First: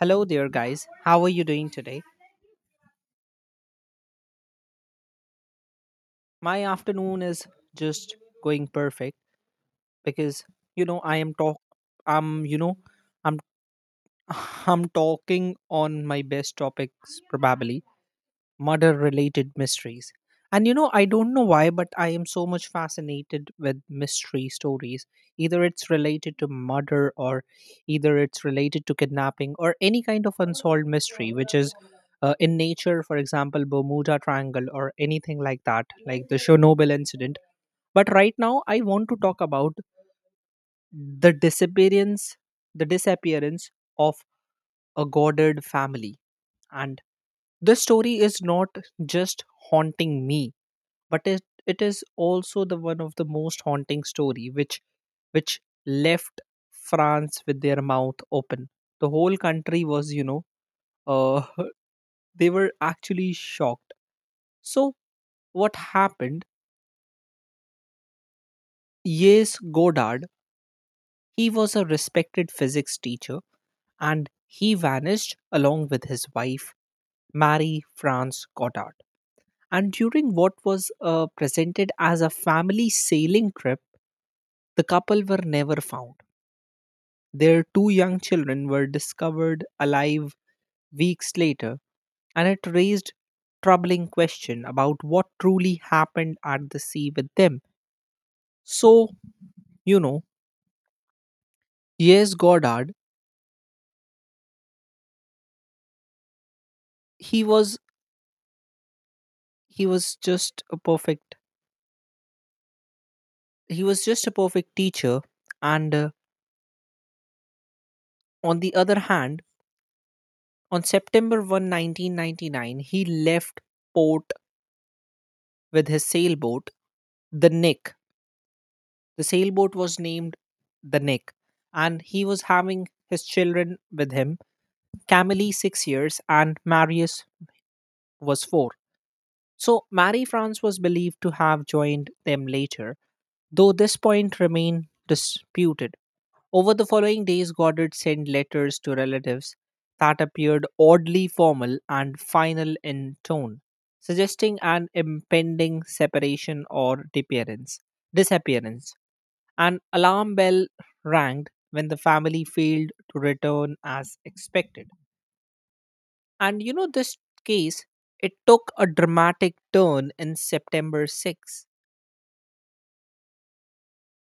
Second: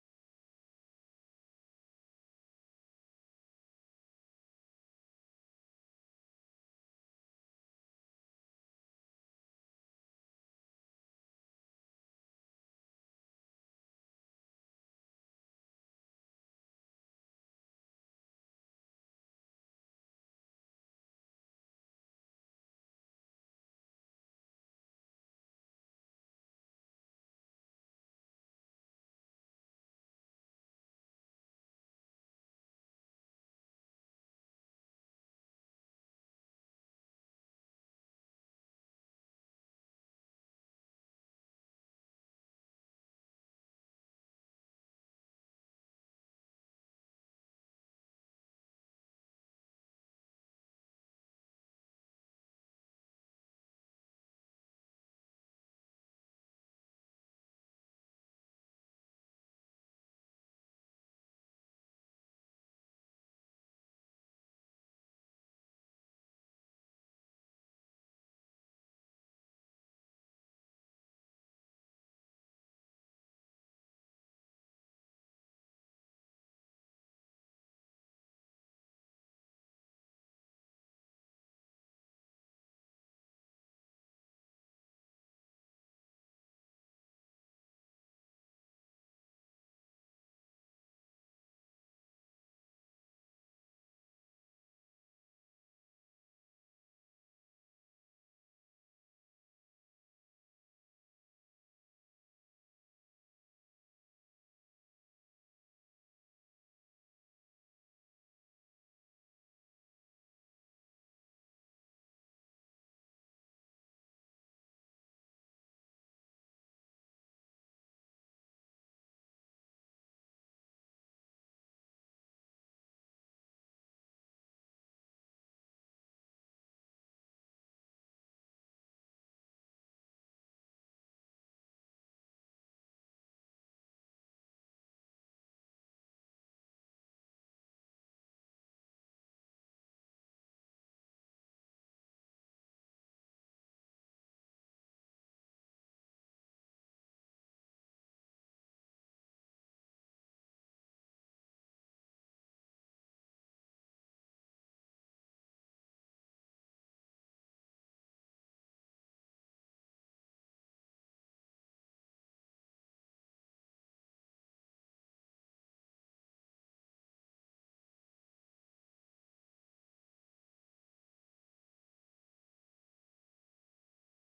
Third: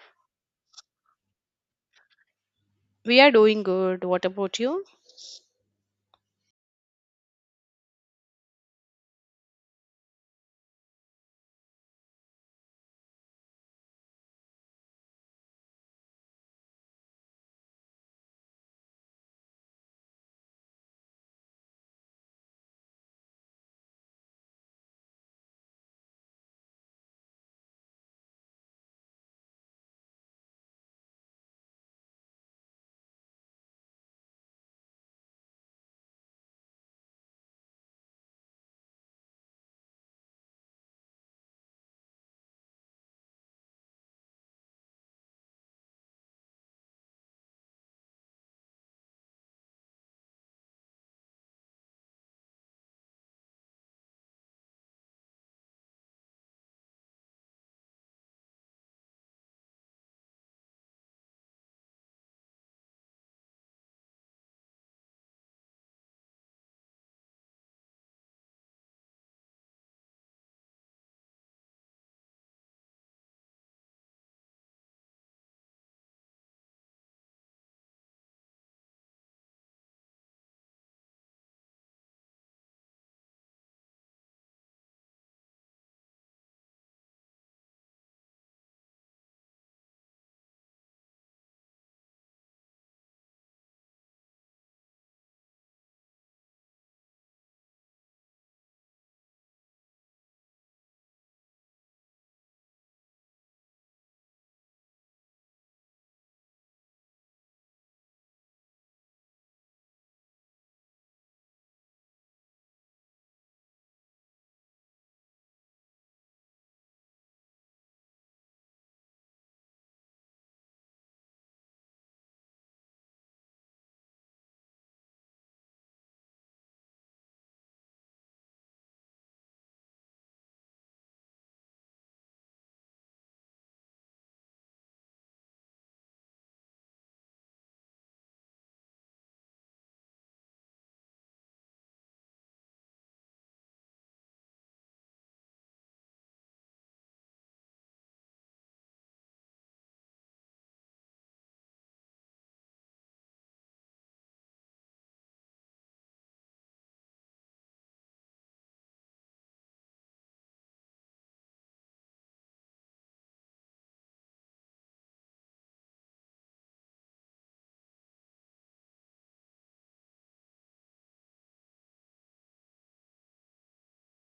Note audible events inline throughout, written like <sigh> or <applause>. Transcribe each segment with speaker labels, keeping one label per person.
Speaker 1: Hello there, guys. How are you doing today?
Speaker 2: We are doing good. What about you?
Speaker 1: My afternoon is just going perfect because I am talk. I'm you know I'm <sighs> <laughs> I'm talking on my best topics probably murder related mysteries. And I don't know why, but I am so much fascinated with mystery stories. Either it's related to murder, or either it's related to kidnapping, or any kind of unsolved mystery, which is in nature, for example, Bermuda Triangle, or anything like that, like the Chernobyl incident. But right now, I want to talk about the disappearance, the disappearance of a Goddard family. And this story is not just haunting me but it is also the one of the most haunting story which left France with their mouth open. The whole country was, uh, <laughs> they were actually shocked. So, what happened? Yes, Godard, he was a respected physics teacher and he vanished along with his wife, Marie France Goddard. And during what was presented as a family sailing trip, the couple were never found. Their two young children were discovered alive weeks later, and it raised troubling question about what truly happened at the sea with them. So, you know, yes, Goddard, he was he was just a perfect he was just a perfect teacher, and on the other hand, on September 1, 1999, he left port with his sailboat, the Nick. The sailboat was named the Nick, and he was having his children with him. Camille, 6 years, and Marius was four. So Marie France was believed to have joined them later, though this point remained disputed. Over the following days, Goddard sent letters to relatives that appeared oddly formal and final in tone, suggesting an impending separation or disappearance. Disappearance. An alarm bell rang when the family failed to return as expected. And this case, it took a dramatic turn in September 6,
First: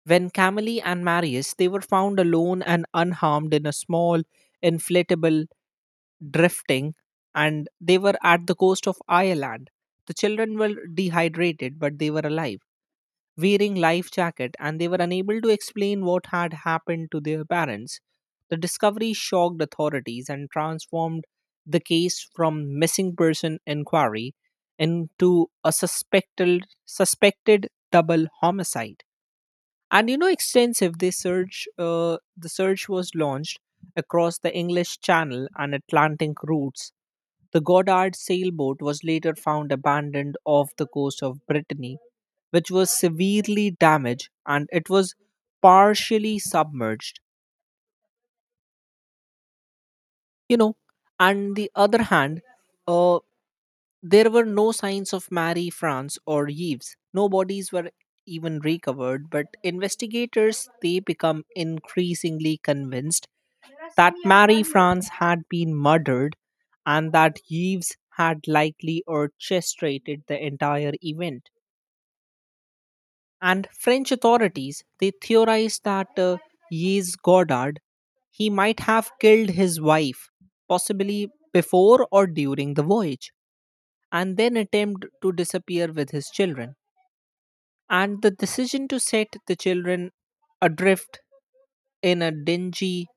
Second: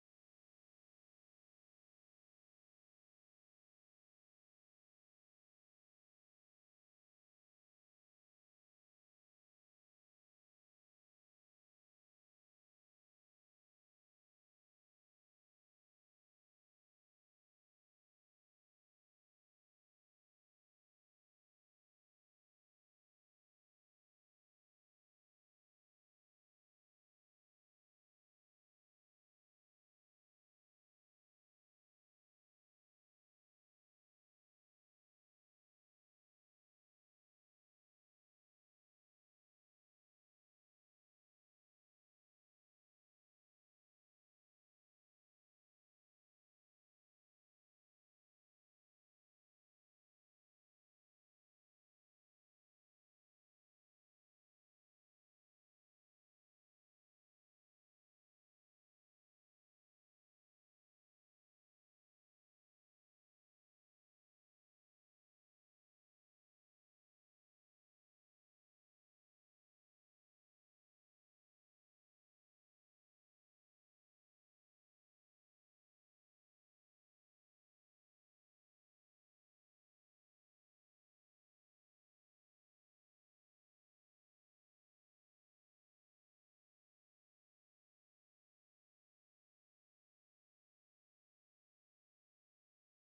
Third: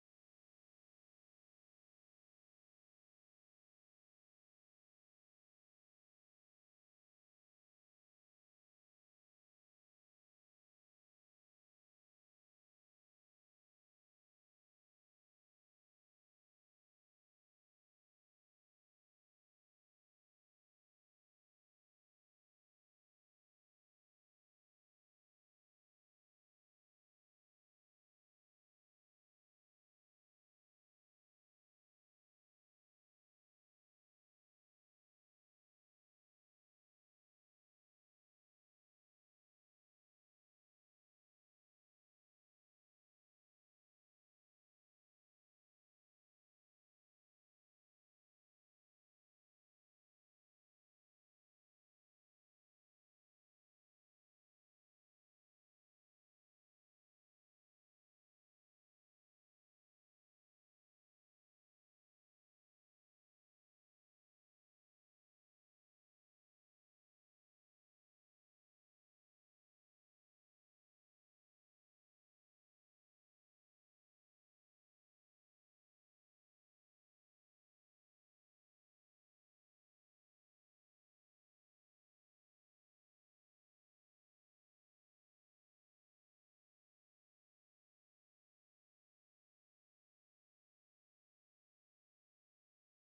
Speaker 1: when Camille and Marius, they were found alone and unharmed in a small inflatable drifting, and they were at the coast of Ireland. The children were dehydrated, but they were alive, wearing life jacket and they were unable to explain what had happened to their parents. The discovery shocked authorities and transformed the case from missing person inquiry into a suspected double homicide. And extensive this search the search was launched across the English Channel and Atlantic routes. The Goddard sailboat was later found abandoned off the coast of Brittany, which was severely damaged and it was partially submerged, you know and the other hand, uh, there were no signs of Marie France or Yves, no bodies were even recovered, but investigators they become increasingly convinced that Mary France had been murdered and that Yves had likely orchestrated the entire event. And French authorities they theorized that Yves Goddard he might have killed his wife, possibly before or during the voyage, and then attempt to disappear with his children. And the decision to set the children adrift in a dingy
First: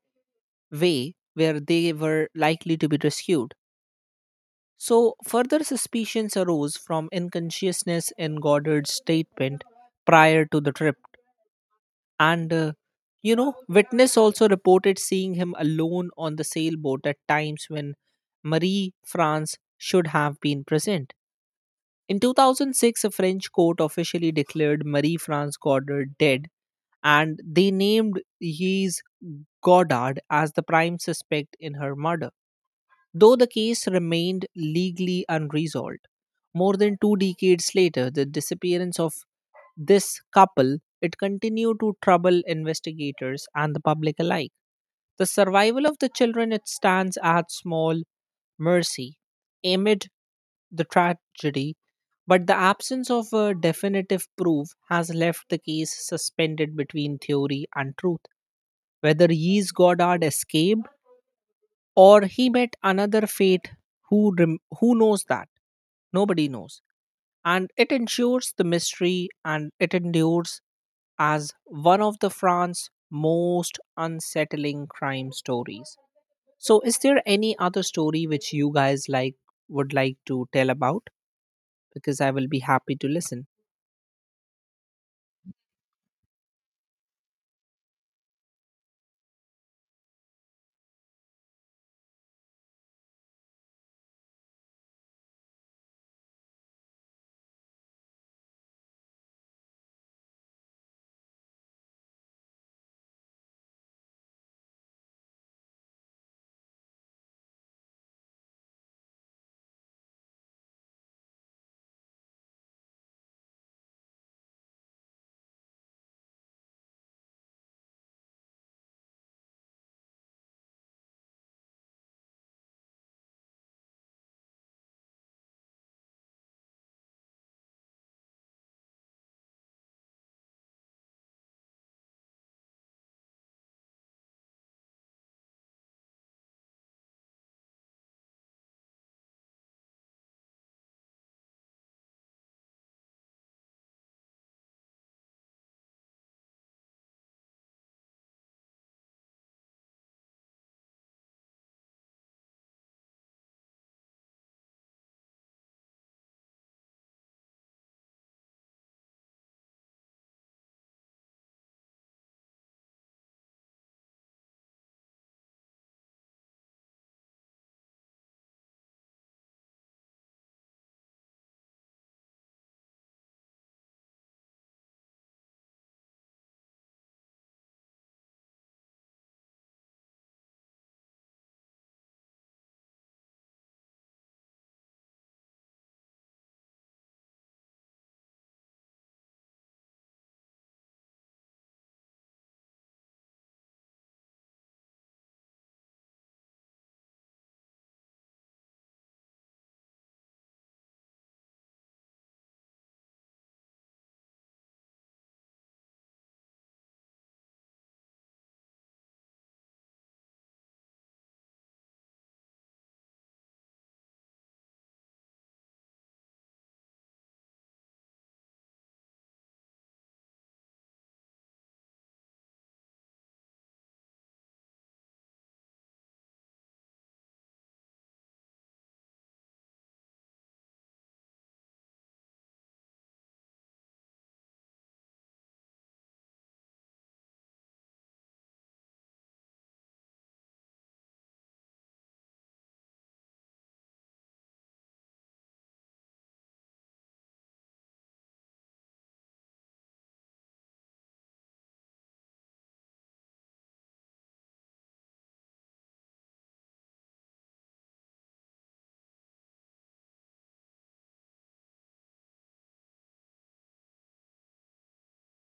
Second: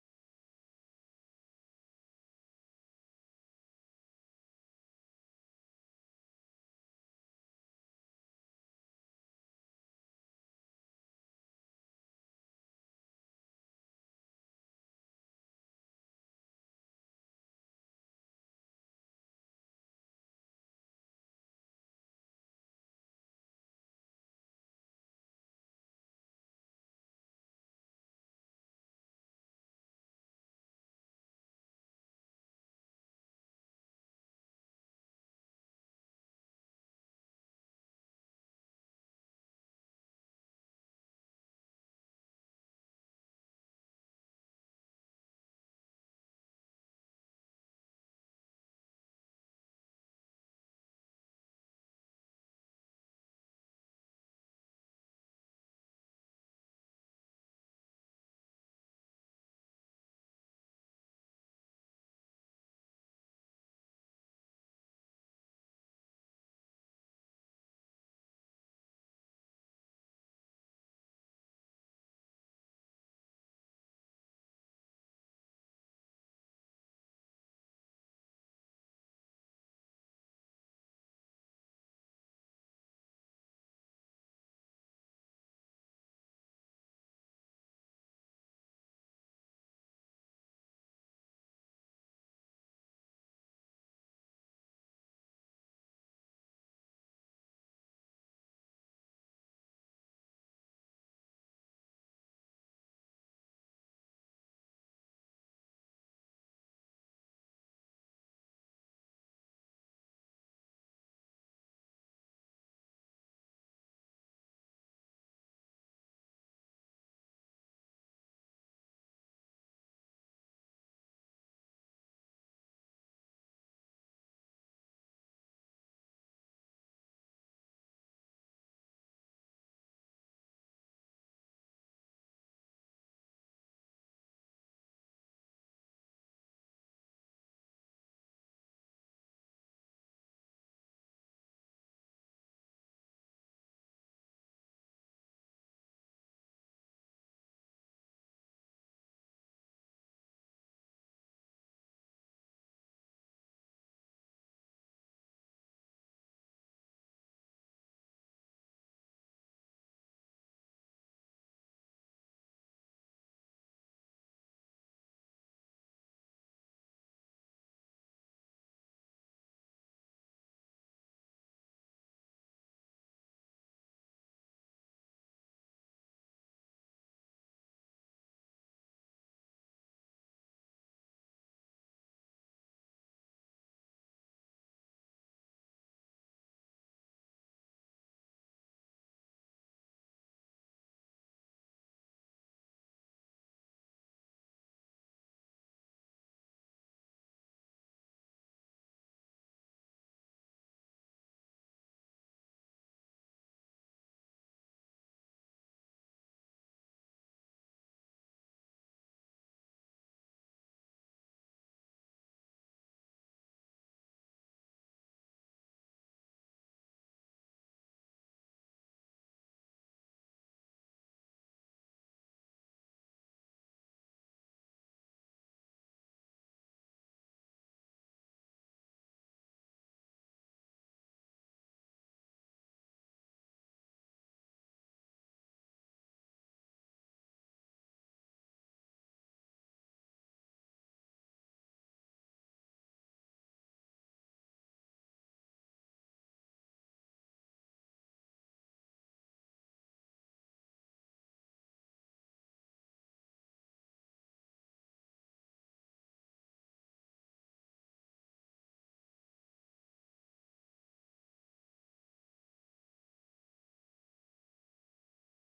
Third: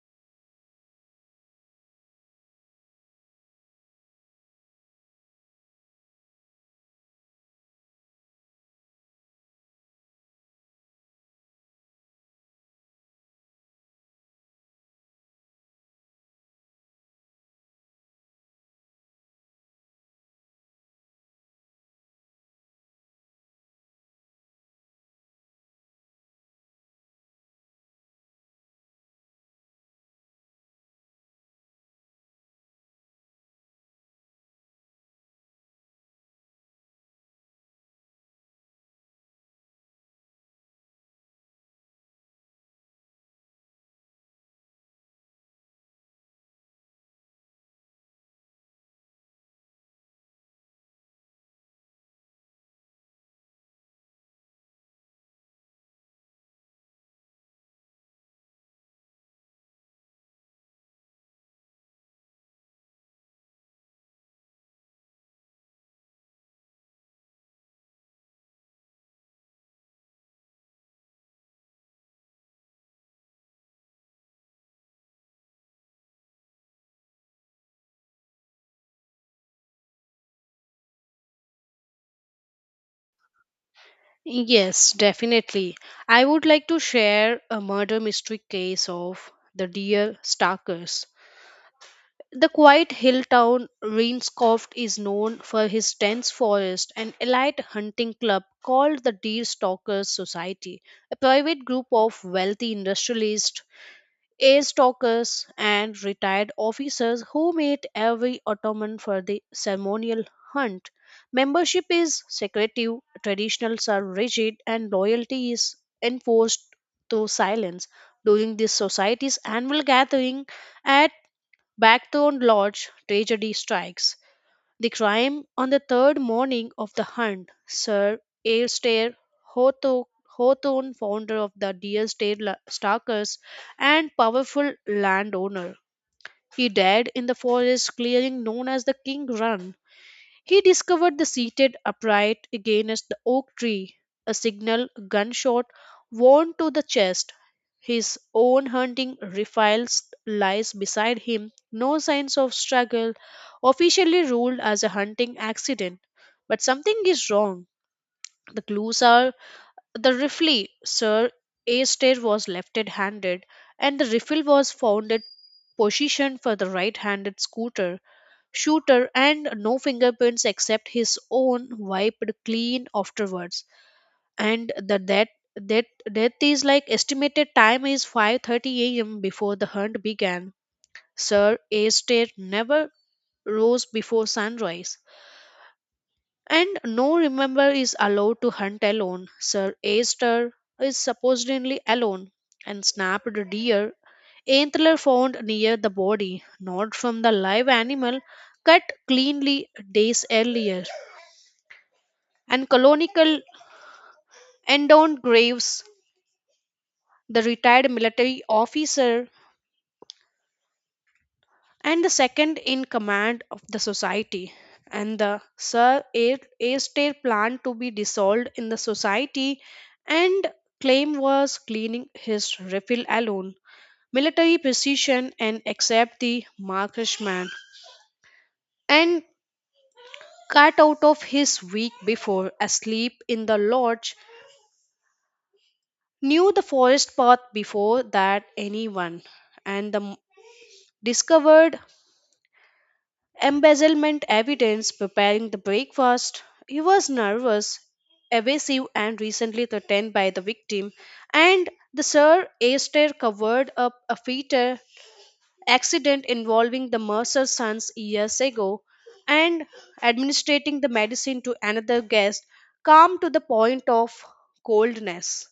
Speaker 1: way where they were likely to be rescued. So, further suspicions arose from unconsciousness in Goddard's statement prior to the trip. And, witness also reported seeing him alone on the sailboat at times when Marie France should have been present. In 2006, a French court officially declared Marie France Goddard dead, and they named Yves Goddard as the prime suspect in her murder. Though the case remained legally unresolved, more than 2 decades later, the disappearance of this couple it continued to trouble investigators and the public alike. The survival of the children it stands at small mercy amid the tragedy, but the absence of a definitive proof has left the case suspended between theory and truth. Whether Yees Goddard escaped or he met another fate, who knows that, nobody knows, and it ensures the mystery and it endures as one of the France's most unsettling crime stories. So, is there any other story which you guys like would like to tell about, because I will be happy to listen.
Speaker 2: Yes, definitely. I would like to share a murder mystery case of the deer stalkers. The quiet hill town Rainscoft is known for his dense forest and elite hunting club called the Deer Stalkers Society, a private group of wealthy industrialists ace talkers and retired officers who meet every autumn for the ceremonial hunt. Membership is secretive, traditionals are rigid, and loyalty is enforced through silence. During this society's annual gathering at Blackthorn Lodge, tragedy strikes. The crime on the third morning of the hunt, Sir Alistair Hawtho- Hawthorne, founder of the Deer Stalkers and powerful landowner, he died in the forest clearing known as the King Run. He discovered the seated upright against the oak tree, a signal gunshot wound to the chest. His own hunting rifle lies beside him, no signs of struggle, officially ruled as a hunting accident. But something is wrong. The clues are the rifle, Sir Astaire was left handed, and the rifle was found at position for the right handed scooter shooter and no fingerprints except his own wiped clean afterwards and the death that death is like estimated time is 5:30 a.m. before the hunt began. Sir Astaire never rose before sunrise and no remember is allowed to hunt alone. Sir Aster is supposedly alone and snapped a deer antler found near the body, not from the live animal, cut cleanly days earlier. And colonial endowed graves, the retired military officer and the second in command of the society. And the Sir Astaire planned to be dissolved in the society and claim was cleaning his refill alone. Military precision and accept the marksman and cut out of his week before asleep in the lodge knew the forest path before that anyone and the discovered embezzlement evidence preparing the breakfast. He was nervous, evasive, and recently threatened by the victim. And the Sir Aster covered up a fatal accident involving the Mercer sons years ago and administering the medicine to another guest, calm to the point of coldness.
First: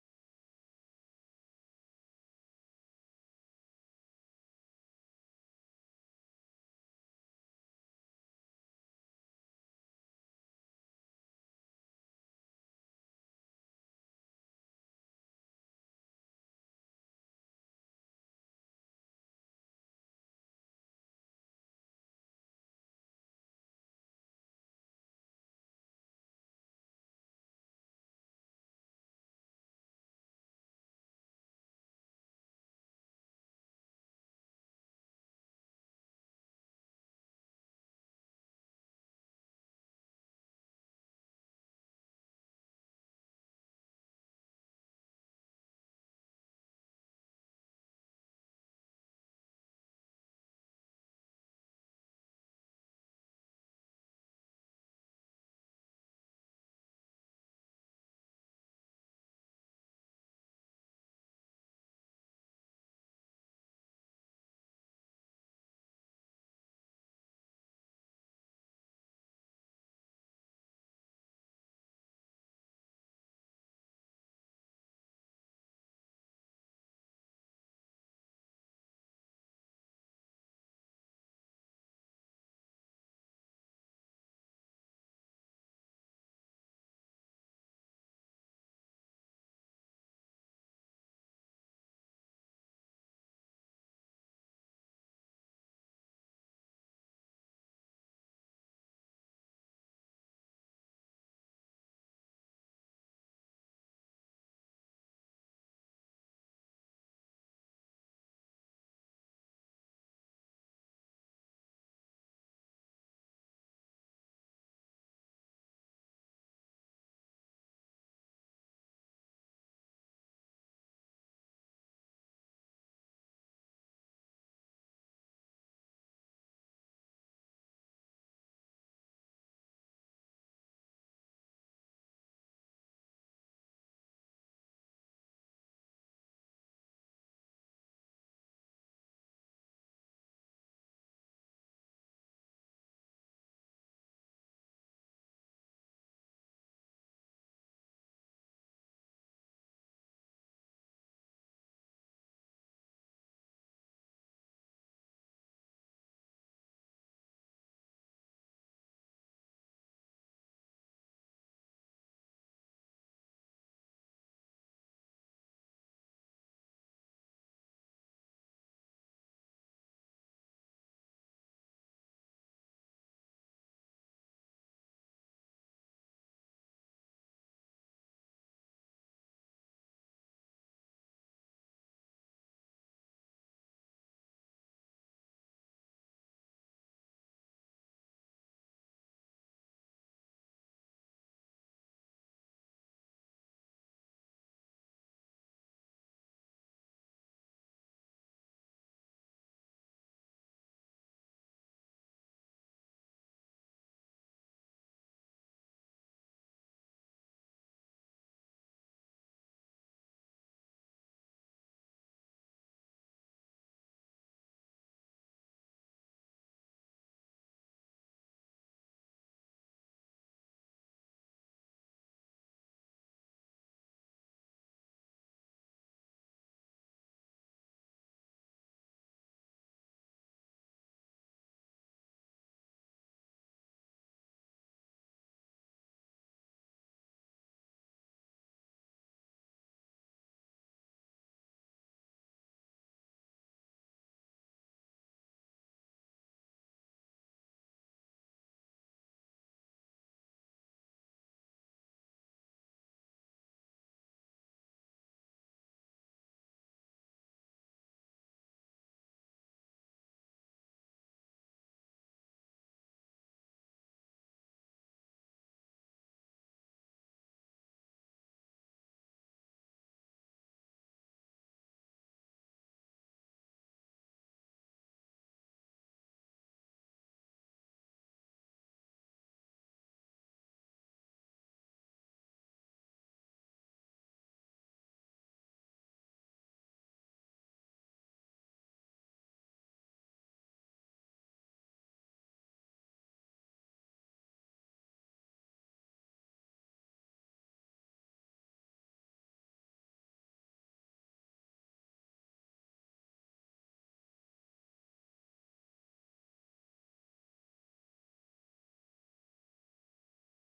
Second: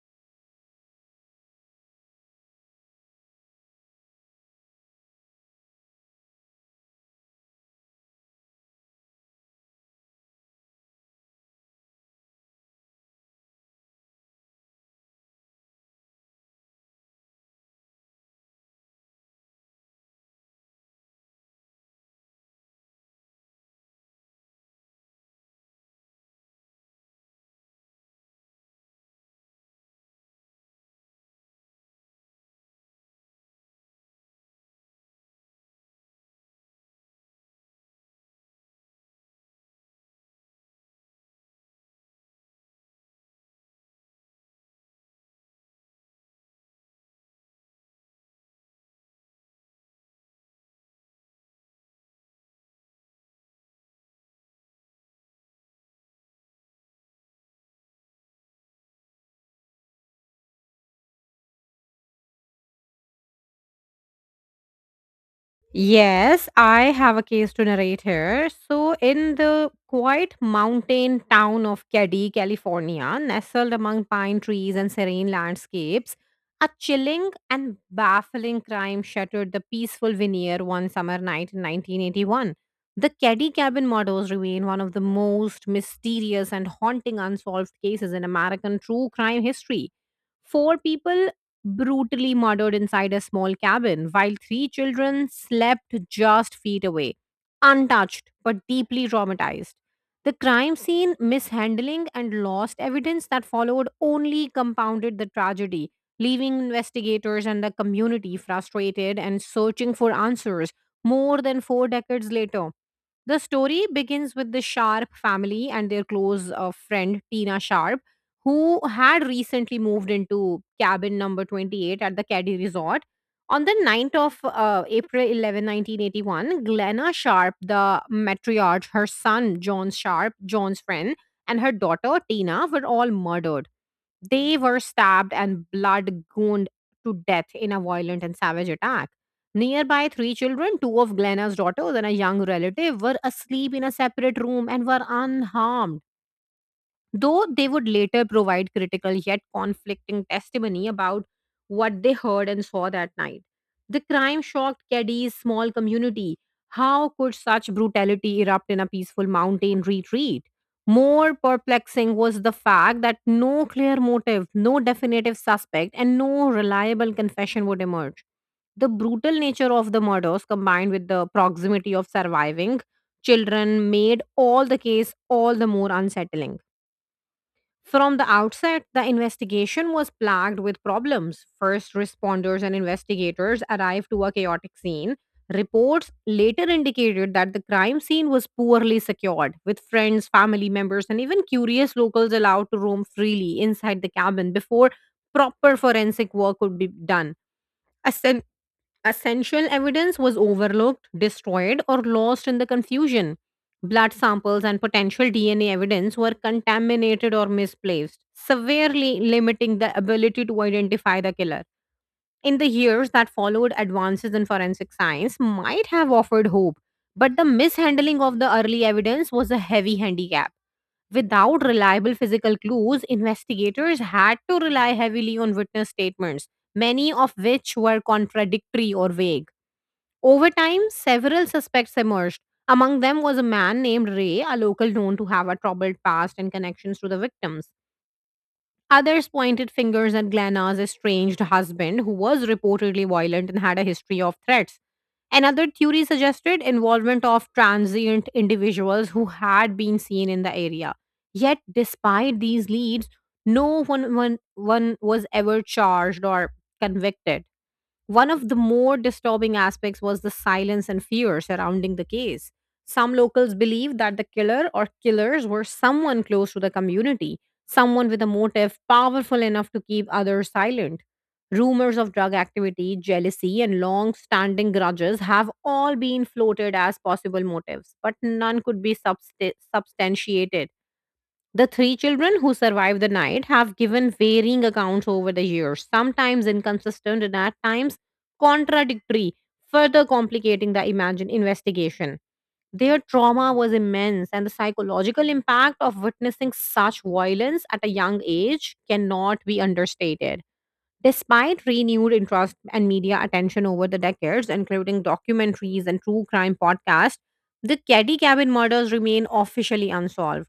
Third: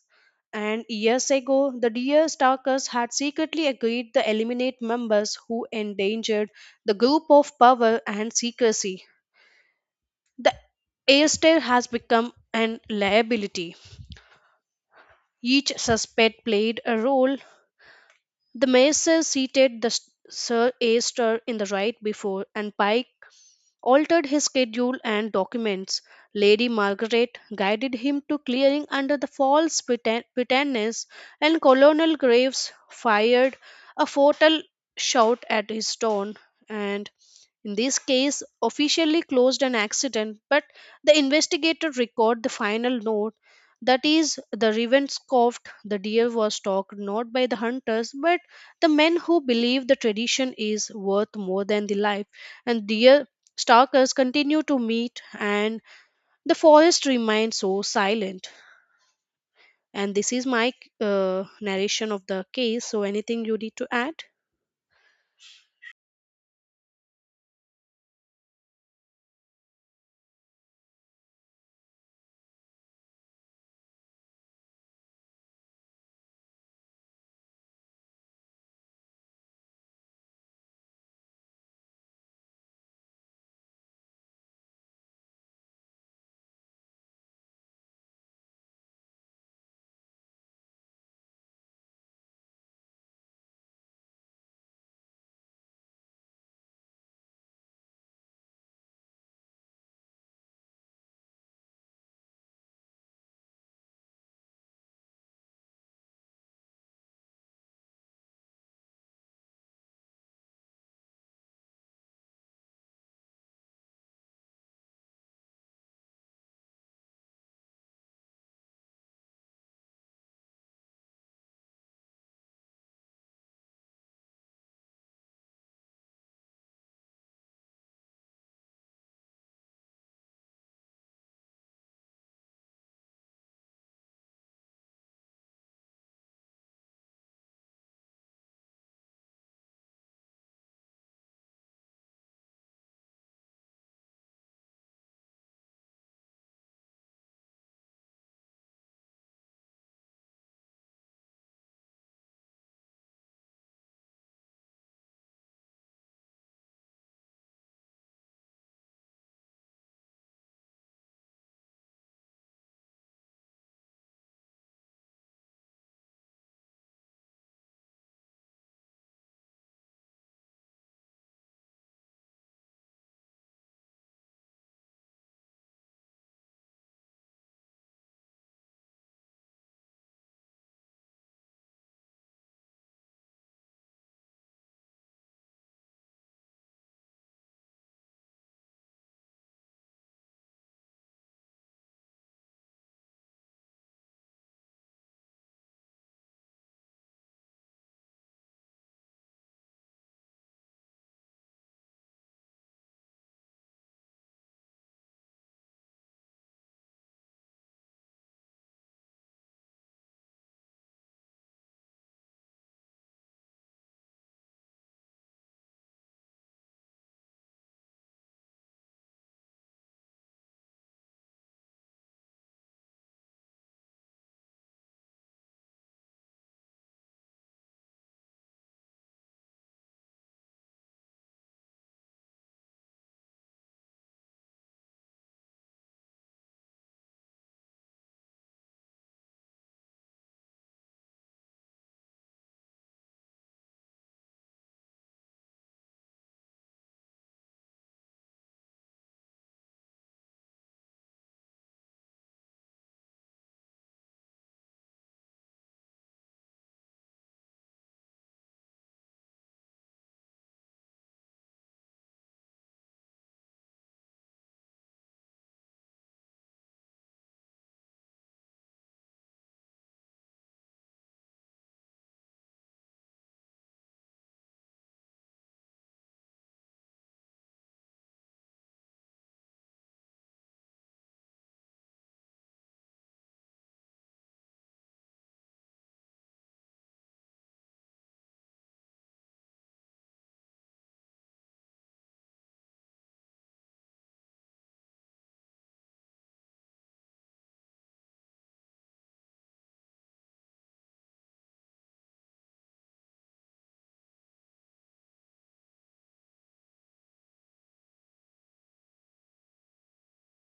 Speaker 2: And years ago, the deer stalkers had secretly agreed to eliminate members who endangered the group of power and secrecy. The airstyle has become an liability. Each suspect played a role. The mayor seated the Sir Aster in the right before, and Pike altered his schedule and documents. Lady Margaret guided him to clearing under the false pretense, and Colonel Graves fired a fatal shot at his stone and in this case officially closed an accident but the investigator record the final note that is the raven scoffed the deer was stalked not by the hunters but the men who believe the tradition is worth more than the life and deer Stalkers continue to meet, and the forest remains so silent. And this is my narration of the case. So, anything you need to add?
Speaker 3: Yes, I have a case to narrate here. So, in the quiet mountain town of Keddie, California, nestled among pine trees and serene landscapes, a chilling and baffling crime shattered the peaceful veneer one summer night in 1981. The Keddie cabin murders remain one of the most mysterious and haunting unsolved cases in American true crime history. Four people brutally murdered inside a small cabin while three children slept just feet away, untouched but deeply traumatized. The crime scene, mishandling, and lost evidence that followed only compounded the tragedy, leaving investigators and the community frustrated and searching for answers more than four decades later. The story begins with the Sharp family and their close friend Tina Sharp, who had recently moved into cabin number 28 at the Caddy Resort. On the ninth of April 11, 1981, Glenna Sharp, the matriarch, her son John Sharp, John's friend, and her daughter Tina were all murdered. They were stabbed and blood gooned to death in a violent and savage attack. Nearby, three children, two of Glenna's daughters, and a young relative, were asleep in a separate room and were unharmed, though they would later provide critical yet conflicting testimony about what they heard and saw that night. The crime shocked Keddy's small community. How could such brutality erupt in a peaceful mountain retreat? More perplexing was the fact that no clear motive, no definitive suspect, and no reliable confession would emerge. The brutal nature of the murders, combined with the proximity of surviving children, made all the case all the more unsettling. From the outset, the investigation was plagued with problems. First responders and investigators arrived to a chaotic scene. Reports later indicated that the crime scene was poorly secured, with friends, family members, and even curious locals allowed to roam freely inside the cabin before proper forensic work could be done. Essential evidence was overlooked, destroyed, or lost in the confusion. Blood samples and potential DNA evidence were contaminated or misplaced, severely limiting the ability to identify the killer. In the years that followed, advances in forensic science might have offered hope, but the mishandling of the early evidence was a heavy handicap. Without reliable physical clues, investigators had to rely heavily on witness statements, many of which were contradictory or vague. Over time, several suspects emerged. Among them was a man named Ray, a local known to have a troubled past and connections to the victims. Others pointed fingers at Glenna's estranged husband, who was reportedly violent and had a history of threats. Another theory suggested involvement of transient individuals who had been seen in the area. Yet, despite these leads, no one was ever charged or convicted. One of the more disturbing aspects was the silence and fear surrounding the case. Some locals believed that the killer or killers were someone close to the community, someone with a motive powerful enough to keep others silent. Rumors of drug activity, jealousy, and long standing grudges have all been floated as possible motives, but none could be substantiated. The three children who survived the night have given varying accounts over the years, sometimes inconsistent and at times contradictory, further complicating the imagined investigation. Their trauma was immense, and the psychological impact of witnessing such violence at a young age cannot be understated. Despite renewed interest and media attention over the decades, including documentaries and true crime podcasts, the Caddy Cabin murders remain officially unsolved.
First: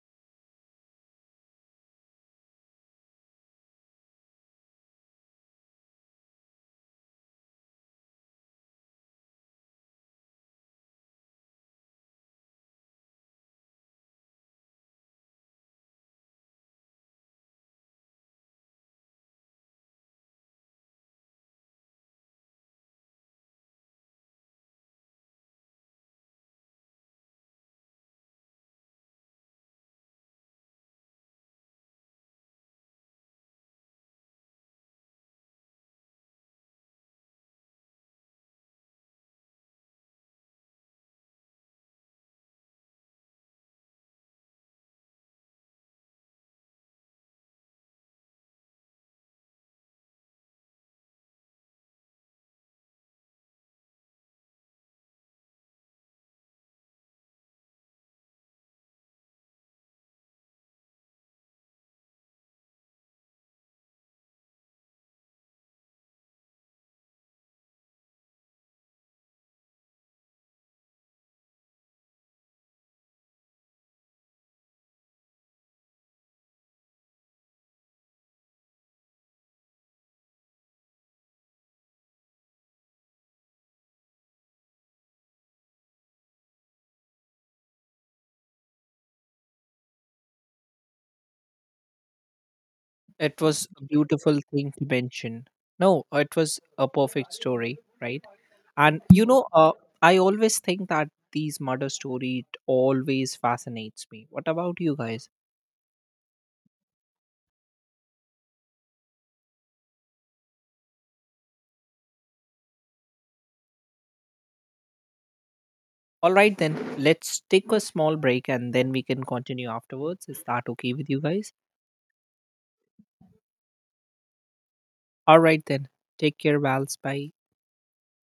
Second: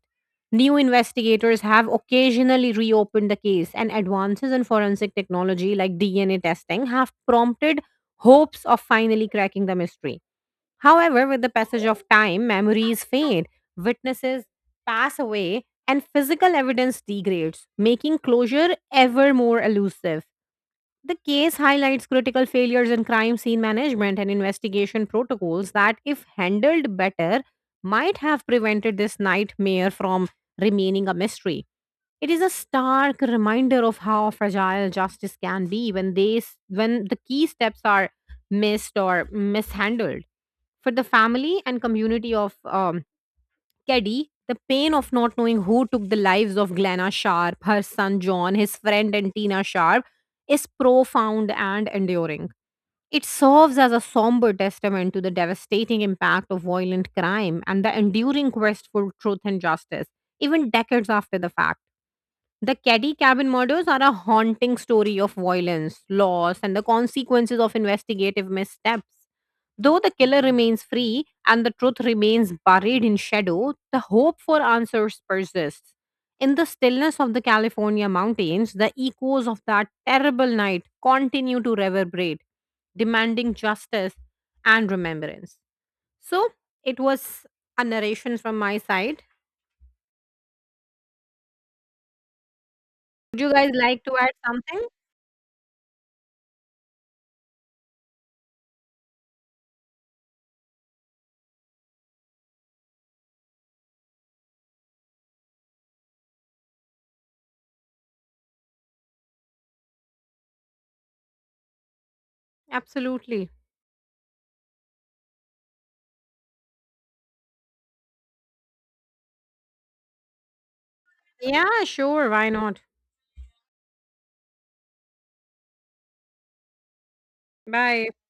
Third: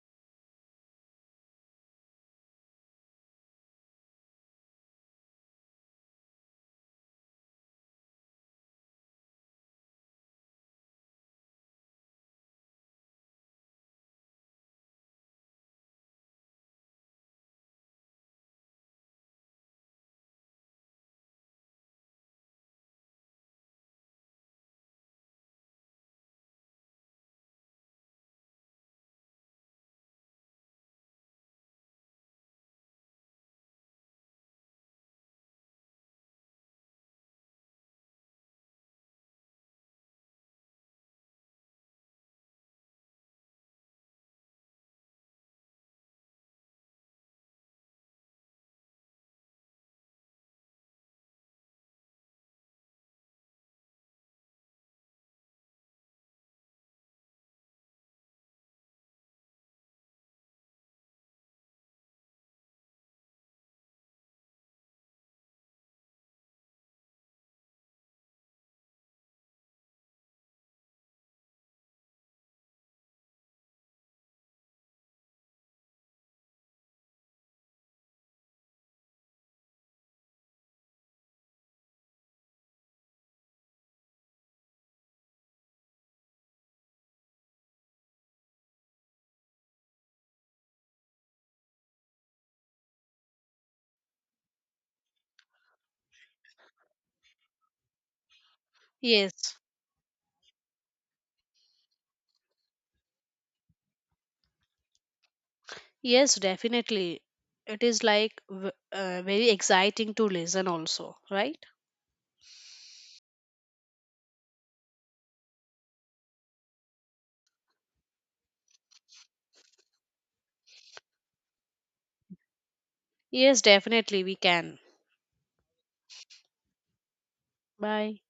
Speaker 3: New investigators have occasionally reopened the case, and advances in forensic technology like DNA testing have prompted hopes of finally cracking the mystery. However, with the passage of time, memories fade, witnesses pass away, and physical evidence degrades, making closure ever more elusive. The case highlights critical failures in crime scene management and investigation protocols that, if handled better, might have prevented this nightmare from remaining a mystery. It is a stark reminder of how fragile justice can be when when the key steps are missed or mishandled. For the family and community of Keddy, the pain of not knowing who took the lives of Glenna Sharp, her son John, his friend and Tina Sharp, is profound and enduring. It serves as a somber testament to the devastating impact of violent crime and the enduring quest for truth and justice, even decades after the fact. The Caddy Cabin murders are a haunting story of violence, loss, and the consequences of investigative missteps. Though the killer remains free and the truth remains buried in shadow, the hope for answers persists. In the stillness of the California mountains, the echoes of that terrible night continue to reverberate, demanding justice and remembrance. So, it was a narration from my side.
Speaker 1: It
Speaker 3: Would you
Speaker 1: was
Speaker 3: guys
Speaker 1: a
Speaker 3: like to add
Speaker 1: beautiful thing to
Speaker 3: something?
Speaker 1: mention. No, it was a perfect story, right? And
Speaker 2: Yes,
Speaker 1: I always think that these murder story it always fascinates me. What about you guys?
Speaker 2: yes, definitely. It is like very exciting to listen, also, right?
Speaker 3: Absolutely.
Speaker 1: All right, then let's take a small break and then we can continue afterwards. Is that okay with you guys?
Speaker 3: Yeah, sure. Why not?
Speaker 2: Yes, definitely, we can.
Speaker 1: All right, then take care, Vals. Bye.
Speaker 3: Bye.
Speaker 2: Bye.